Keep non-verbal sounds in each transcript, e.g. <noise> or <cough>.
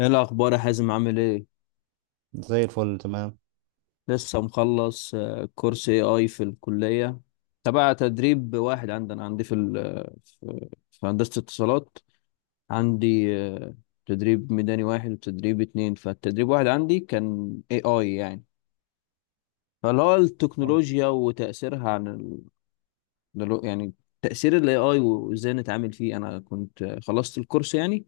ايه الاخبار يا حازم؟ عامل ايه؟ زي الفل، تمام. لسه مخلص كورس اي اي في الكليه تبع تدريب واحد عندنا عندي في ال في هندسه اتصالات. عندي تدريب ميداني واحد وتدريب اتنين. فالتدريب واحد عندي كان اي اي يعني، فاللي هو التكنولوجيا وتاثيرها عن يعني تاثير الاي اي وازاي نتعامل فيه. انا كنت خلصت الكورس يعني،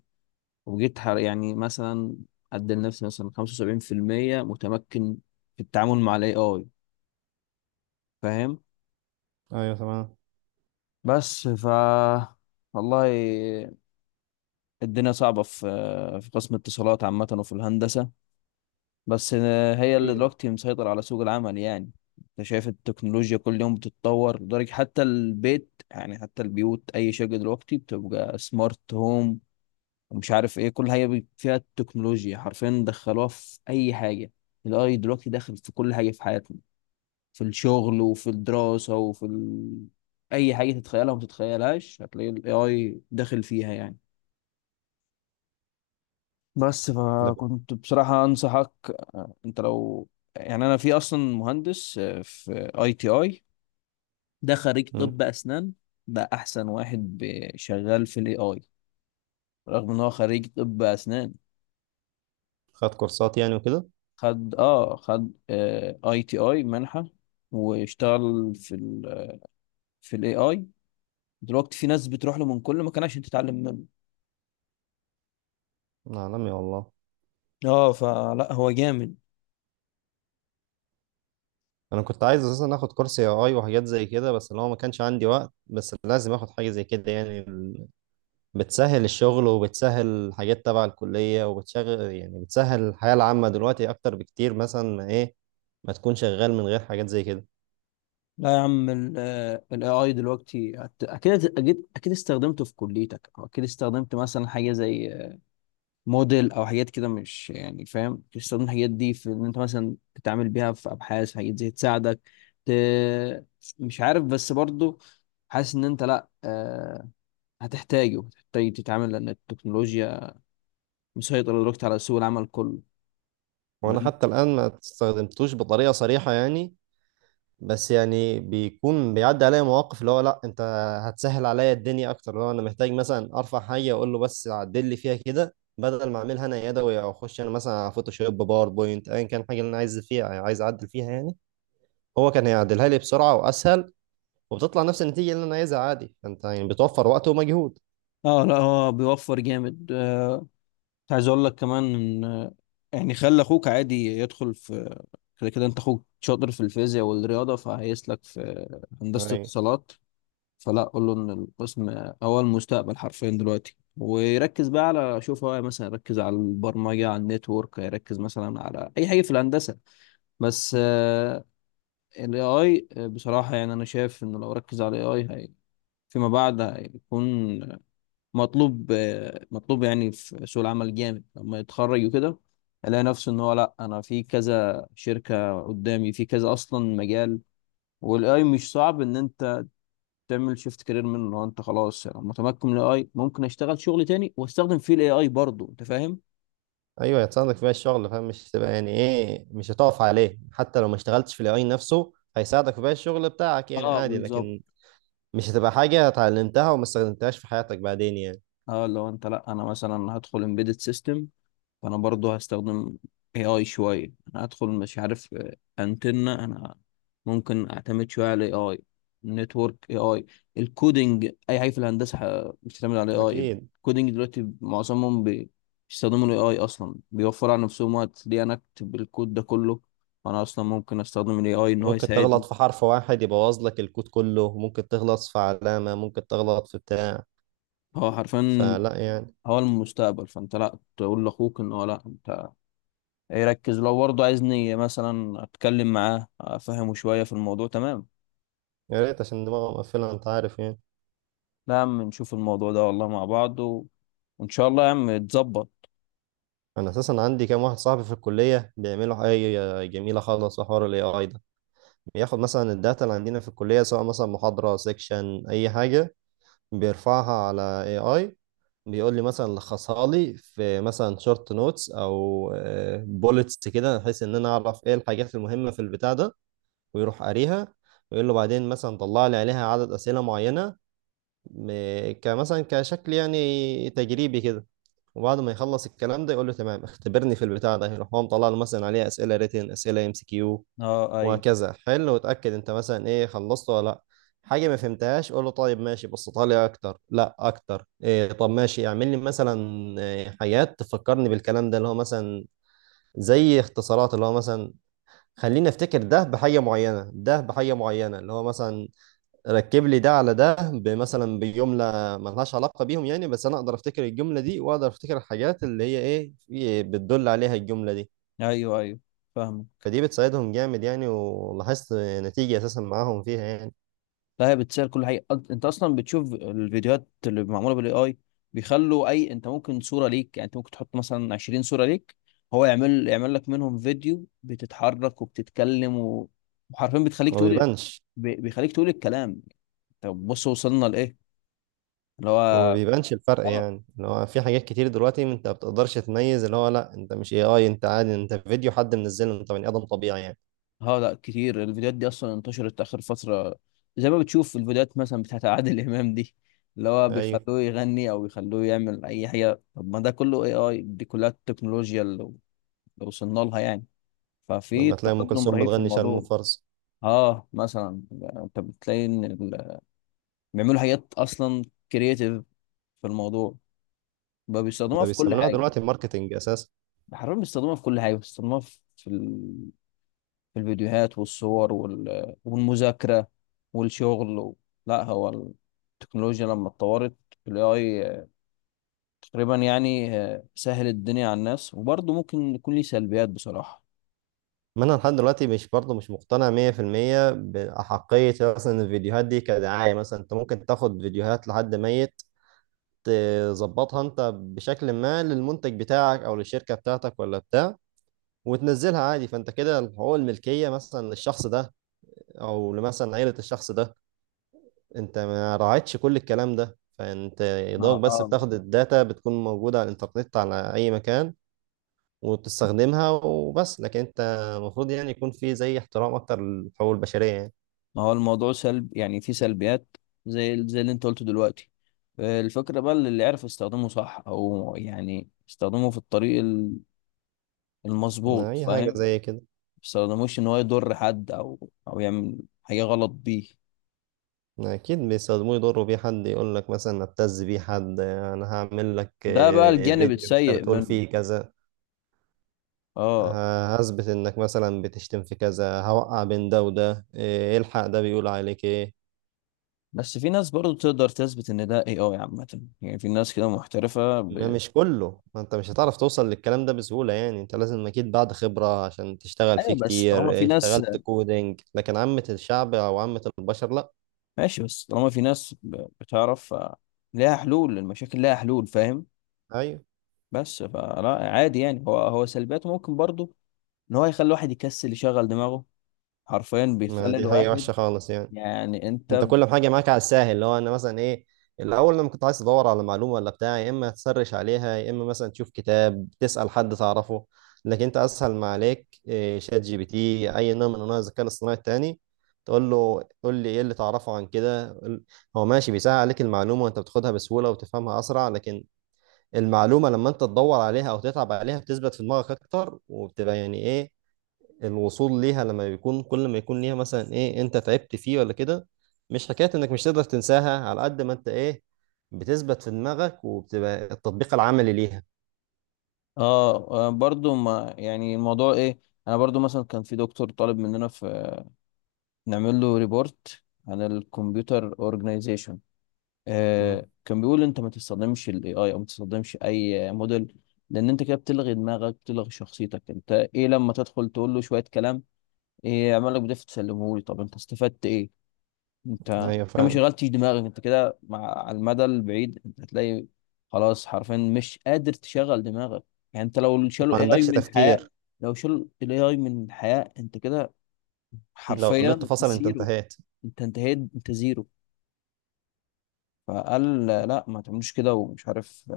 يعني مثلا ادي لنفسي مثلا 75% متمكن في التعامل مع الاي اي. فاهم؟ ايوه، تمام. بس والله الدنيا صعبة في قسم الاتصالات عامة، وفي الهندسة بس هي اللي أكيد. دلوقتي مسيطرة على سوق العمل يعني. انت شايف التكنولوجيا كل يوم بتتطور، لدرجة حتى البيت يعني حتى البيوت. أي شركة دلوقتي بتبقى سمارت هوم، ومش عارف ايه، كل حاجة فيها التكنولوجيا. حرفيا دخلوها في أي حاجة. الاي دلوقتي داخل في كل حاجة في حياتنا، في الشغل وفي الدراسة أي حاجة تتخيلها وما تتخيلهاش هتلاقي ال AI داخل فيها يعني. بس ده ب- فكنت بصراحة أنصحك أنت لو يعني، أنا في أصلا مهندس في أي تي أي، ده خريج مم. طب أسنان، بقى أحسن واحد شغال في ال AI، رغم إن هو خريج طب أسنان. خد كورسات يعني وكده؟ خد أي تي أي منحة، واشتغل في ال AI. دلوقتي في ناس بتروح له من كل مكان عشان تتعلم منه. عالمي والله. اه، فلا، هو جامد. انا كنت عايز اساسا اخد كورس اي اي وحاجات زي كده، بس اللي هو ما كانش عندي وقت، بس لازم اخد حاجه زي كده، يعني بتسهل الشغل وبتسهل حاجات تبع الكليه وبتشغل، يعني بتسهل الحياه العامه دلوقتي اكتر بكتير، مثلا ما ايه ما تكون شغال من غير حاجات زي كده. لا يا عم، الاي اي دلوقتي اكيد اكيد اكيد استخدمته في كليتك، او اكيد استخدمت مثلا حاجه زي موديل او حاجات كده مش يعني. فاهم؟ أكيد استخدمت الحاجات دي في ان انت مثلا تتعامل بيها في ابحاث، حاجات زي تساعدك ت... مش عارف. بس برضو حاسس ان انت، لا هتحتاجه هتحتاج تتعامل، لان التكنولوجيا مسيطره دلوقتي على سوق العمل كله. أنا وانا عندي- حتى الان ما استخدمتوش بطريقه صريحه يعني، بس يعني بيكون بيعدي عليا مواقف اللي هو لا انت هتسهل عليا الدنيا اكتر، اللي هو انا محتاج مثلا ارفع حاجه اقول له بس عدل لي فيها كده بدل ما اعملها انا يدوي، او اخش انا مثلا على فوتوشوب، باوربوينت، ايا كان حاجه اللي انا عايز فيها، عايز اعدل فيها يعني. هو كان هيعدلها لي بسرعه واسهل، وبتطلع نفس النتيجه اللي انا عايزها عادي، فانت يعني بتوفر وقت ومجهود. اه لا، هو بيوفر جامد. مش عايز اقول لك كمان ان يعني خلي اخوك عادي يدخل في، كده كده انت اخوك شاطر في الفيزياء والرياضه، فهيسلك في هندسه ايوه، اتصالات. فلا، قول له ان القسم هو المستقبل حرفيا دلوقتي، ويركز بقى على، شوف هو مثلا يركز على البرمجه، على النتورك، يركز مثلا على اي حاجه في الهندسه، بس الاي اي بصراحه يعني. انا شايف انه لو ركز على الاي اي هي فيما بعد هيكون مطلوب، مطلوب يعني في سوق العمل جامد لما يتخرج، وكده الاقي نفسه ان هو لا، انا في كذا شركة قدامي، في كذا اصلا مجال. والاي مش صعب ان انت تعمل شيفت كارير منه. لو انت خلاص يعني متمكن من الاي، ممكن اشتغل شغل تاني واستخدم فيه الاي اي برضه. انت فاهم؟ ايوه هتساعدك فيها الشغل، فاهم، مش تبقى يعني ايه، مش هتقف عليه، حتى لو ما اشتغلتش في الاي نفسه هيساعدك في باقي الشغل بتاعك يعني اه عادي. بالظبط. لكن مش هتبقى حاجة اتعلمتها وما استخدمتهاش في حياتك بعدين يعني. اه لو انت، لا انا مثلا هدخل امبيدد سيستم، فانا برضو هستخدم اي اي شويه. انا هدخل مش عارف انتنة انا ممكن اعتمد شويه على اي اي، نتورك، اي اي، الكودينج، اي حاجه في الهندسه بتعتمد على اي اي. أكيد. الكودينج دلوقتي معظمهم بيستخدموا الاي اي اصلا، بيوفر على نفسهم وقت. ليه انا اكتب الكود ده كله؟ انا اصلا ممكن استخدم الاي اي ان هو ممكن يساعدني. تغلط في حرف واحد يبوظ لك الكود كله، ممكن تغلط في علامة، ممكن تغلط في بتاع، هو حرفيا فلا يعني. هو المستقبل. فانت لا، تقول لاخوك ان هو لا، انت يركز لو برضه عايز، نية مثلا اتكلم معاه افهمه شوية في الموضوع. تمام؟ يا ريت، عشان دماغه مقفلة، أنت عارف يعني. لا يا عم، نشوف الموضوع ده والله مع بعض وان شاء الله يا عم يتظبط. أنا أساسا عندي كام واحد صاحبي في الكلية بيعملوا حاجة جميلة خالص في حوار ال AI ده. بياخد مثلا الداتا اللي عندنا في الكلية، سواء مثلا محاضرة، سيكشن، أي حاجة، بيرفعها على AI، بيقول لي مثلا لخصها لي في مثلا شورت نوتس او بولتس كده، بحيث ان انا اعرف ايه الحاجات المهمه في البتاع ده، ويروح قاريها، ويقول له بعدين مثلا طلع لي عليها عدد اسئله معينه، كمثلا كشكل يعني تجريبي كده، وبعد ما يخلص الكلام ده يقول له تمام اختبرني في البتاع ده، يروح هو مطلع له مثلا عليها اسئله ريتن، اسئله ام سي كيو، اه، ايوه، وهكذا، حل وتأكد انت مثلا ايه، خلصت ولا لا، حاجة ما فهمتهاش قول له طيب ماشي بسطها لي اكتر، لا اكتر إيه، طب ماشي اعمل لي مثلا إيه حاجات تفكرني بالكلام ده، اللي هو مثلا زي اختصارات، اللي هو مثلا خليني افتكر ده بحاجة معينة، ده بحاجة معينة، اللي هو مثلا ركب لي ده على ده، مثلا بجملة ملهاش علاقة بيهم يعني، بس انا اقدر افتكر الجملة دي واقدر افتكر الحاجات اللي هي ايه بتدل عليها الجملة دي. ايوه، ايوه، فاهمك. فدي بتساعدهم جامد يعني، ولاحظت نتيجة أساسا معاهم فيها يعني. لا، هي بتسهل كل حاجة. انت اصلا بتشوف الفيديوهات اللي معمولة بالاي اي. بيخلوا اي، انت ممكن صورة ليك، يعني انت ممكن تحط مثلا 20 صورة ليك، هو يعمل لك منهم فيديو بتتحرك وبتتكلم وحرفيا بتخليك هو ما تقول، بيبانش. بيخليك تقول الكلام. طب بص، وصلنا لايه؟ اللي هو ما هو، بيبانش الفرق اه يعني، اللي هو في حاجات كتير دلوقتي انت ما بتقدرش تميز، اللي هو لا انت مش اي اي، انت عادي، انت فيديو حد منزله، انت بني ادم طبيعي يعني. اه لا، كتير الفيديوهات دي اصلا انتشرت اخر فتره. زي ما بتشوف الفيديوهات مثلا بتاعت عادل <laughs> امام دي، اللي هو ايوه. بيخلوه يغني او بيخلوه يعمل اي حاجه. طب ما ده كله اي اي، دي كلها التكنولوجيا اللي وصلنا لها يعني. ففي لما تلاقي ام تقدم كلثوم رهيب في بتغني شارمو الموضوع. فرز. اه مثلا، انت بتلاقي ان بيعملوا حاجات اصلا كرييتيف في الموضوع، بقى بيستخدموها ده في كل بيستعملوها حاجه. دلوقتي ماركتنج اساسا. حرفيا بيستخدموها في كل حاجه، بيستخدموها في الفيديوهات والصور والمذاكرة والشغل لا، هو التكنولوجيا لما اتطورت، ال AI تقريبا يعني سهل الدنيا على الناس، وبرضه ممكن يكون ليه سلبيات بصراحة. ما انا لحد دلوقتي مش برضه مش مقتنع 100% باحقيه مثلا الفيديوهات دي كدعايه، مثلا انت ممكن تاخد فيديوهات لحد ميت، تظبطها انت بشكل ما للمنتج بتاعك او للشركه بتاعتك ولا بتاع، وتنزلها عادي. فانت كده حقوق الملكيه مثلا للشخص ده، او مثلا عيلة الشخص ده، انت ما راعيتش كل الكلام ده. فانت يا ما دوبك بس آه. بتاخد الداتا بتكون موجودة على الانترنت على اي مكان، وبتستخدمها وبس. لكن انت المفروض يعني يكون في زي احترام اكتر للحقوق البشرية يعني، ما هو الموضوع سلب يعني، في سلبيات زي اللي انت قلته دلوقتي. الفكرة بقى اللي يعرف يستخدمه صح، او يعني يستخدمه في الطريق المظبوط. اي فاهم؟ حاجة ما زي كده. يستخدموش ان هو يضر حد، او او يعمل حاجة غلط بيه. اكيد بيستخدموه يضروا بيه حد، يقول لك مثلا ابتز بيه حد، انا هعمل لك ده بقى الجانب فيديو انت السيء بتقول منه. فيه كذا، اه، هثبت انك مثلا بتشتم في كذا، هوقع بين ده وده، إيه، الحق ده بيقول عليك ايه. بس في ناس برضو تقدر تثبت ان ده اي اي عامة، يعني في ناس كده محترفة ما مش كله، ما انت مش هتعرف توصل للكلام ده بسهولة يعني، انت لازم اكيد بعد خبرة عشان تشتغل فيه ايوه، بس طالما في كتير، ناس، اشتغلت كودينج، لكن عامة الشعب او عامة البشر لا. ماشي، بس طالما في ناس بتعرف، ليها حلول، المشاكل ليها حلول. فاهم؟ ايوه. بس فلا عادي يعني، هو سلبياته ممكن برضو ان هو يخلي الواحد يكسل يشغل دماغه، حرفيا ما بيخلي دي حاجة الواحد وحشة خالص يعني. يعني، انت كل حاجه معاك على الساهل، اللي هو انا مثلا ايه، الاول لما كنت عايز تدور على معلومه ولا بتاع، يا اما تسرش عليها، يا اما مثلا تشوف كتاب، تسال حد تعرفه. لكن انت اسهل ما عليك إيه، شات جي بي تي، اي نوع من انواع الذكاء الاصطناعي التاني، تقول له قول لي ايه اللي تعرفه عن كده، هو ماشي بيسهل عليك المعلومه، وانت بتاخدها بسهوله وتفهمها اسرع. لكن المعلومه لما انت تدور عليها او تتعب عليها بتثبت في دماغك اكتر، وبتبقى يعني ايه، الوصول ليها لما بيكون كل ما يكون ليها مثلا ايه، انت تعبت فيه ولا كده، مش حكاية انك مش تقدر تنساها على قد ما انت ايه، بتثبت في دماغك وبتبقى التطبيق العملي ليها. اه برضو ما يعني الموضوع ايه، انا برضو مثلا كان في دكتور طالب مننا في، نعمل له ريبورت عن الكمبيوتر اورجنايزيشن. مم. آه، كان بيقول انت ما تستخدمش الاي اي او ما تستخدمش اي موديل، لان انت كده بتلغي دماغك، بتلغي شخصيتك. انت ايه لما تدخل تقول له شويه كلام ايه يعمل لك بدافع تسلمه لي؟ طب انت استفدت ايه؟ انت ايوه كده ما فعلا. شغلتش دماغك. انت كده مع، على المدى البعيد انت هتلاقي خلاص، حرفيا مش قادر تشغل دماغك. يعني انت لو شالوا ما اي اي عندكش من الحياه، تفكير. لو شالوا الاي اي من الحياه، انت كده لو النت حرفيا فصل انت زيرو. انتهيت. انت انتهيت، انت زيرو. فقال لا ما تعملوش كده، ومش عارف.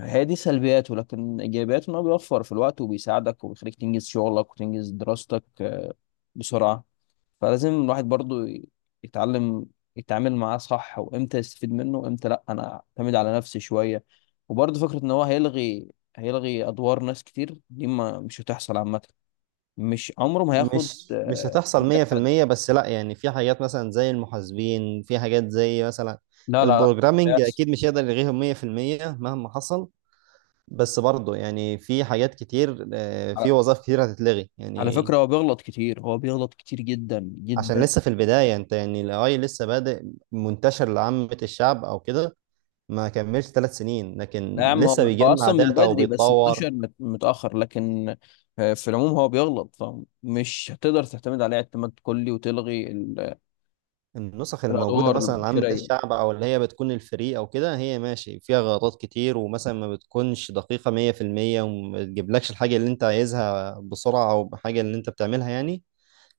هي دي سلبياته، لكن ايجابياته ان هو بيوفر في الوقت، وبيساعدك، وبيخليك تنجز شغلك وتنجز دراستك، بسرعة فلازم الواحد برضو يتعلم يتعامل معاه صح، وامتى يستفيد منه، وامتى لا انا اعتمد على نفسي شوية. وبرضو فكرة ان هو هيلغي ادوار ناس كتير، دي ما مش هتحصل عامة. مش عمره ما هياخد مش هتحصل مكان حد. 100%، بس لا يعني في حاجات مثلا زي المحاسبين، في حاجات زي مثلا لا، لا، لا، مش البروجرامينج هيحصل. اكيد مش هيقدر يلغيهم 100% مهما حصل. بس برضه يعني في حاجات كتير، في على وظائف كتير هتتلغي يعني. فكرة، هو بيغلط كتير، هو بيغلط كتير جدا عشان جدا. لسه في البداية، انت يعني ال AI لسه بادئ منتشر لعامة الشعب او كده، ما كملش 3 سنين، لا يا لكن عم، هو لسه هو بيجمع اصلا من داتا بدري، بس وبيتطور. انتشر متاخر. لكن في العموم هو بيغلط. فمش هتقدر تعتمد عليه اعتماد كلي وتلغي النسخ الموجودة الادوار مثلا لعامة البشريه. الشعب او اللي هي بتكون الفري او كده، هي ماشي فيها غلطات كتير، ومثلا ما بتكونش دقيقة 100%، وما بتجيبلكش الحاجة اللي انت عايزها بسرعة او بحاجة اللي انت بتعملها يعني.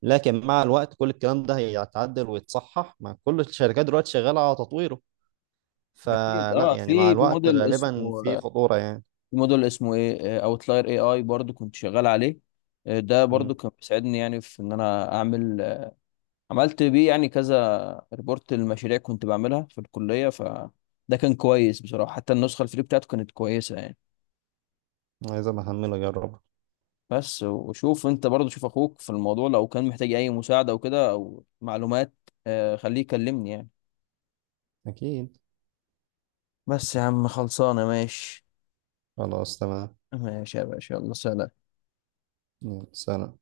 لكن مع الوقت كل الكلام ده هيتعدل ويتصحح، مع كل الشركات دلوقتي شغالة على تطويره. اكيد. فلا اه، يعني، مع في الوقت موديل غالبا اسمه، في خطورة يعني. في موديل اسمه ايه، اوتلاير اي اي، برضو كنت شغال عليه. ده برضو كان بيساعدني يعني في ان انا اعمل عملت بيه يعني كذا ريبورت للمشاريع كنت بعملها في الكليه. فده كان كويس بصراحه، حتى النسخه الفري بتاعته كانت كويسه يعني. عايز أبقى أحمله أجربه. بس، وشوف انت برضه، شوف اخوك في الموضوع، لو كان محتاج اي مساعدة او كده او معلومات، خليه يكلمني يعني. أكيد. بس يا عم، خلصانة، ماشي؟ خلاص تمام. ماشي يا باشا، يلا سلام. يلا سلام.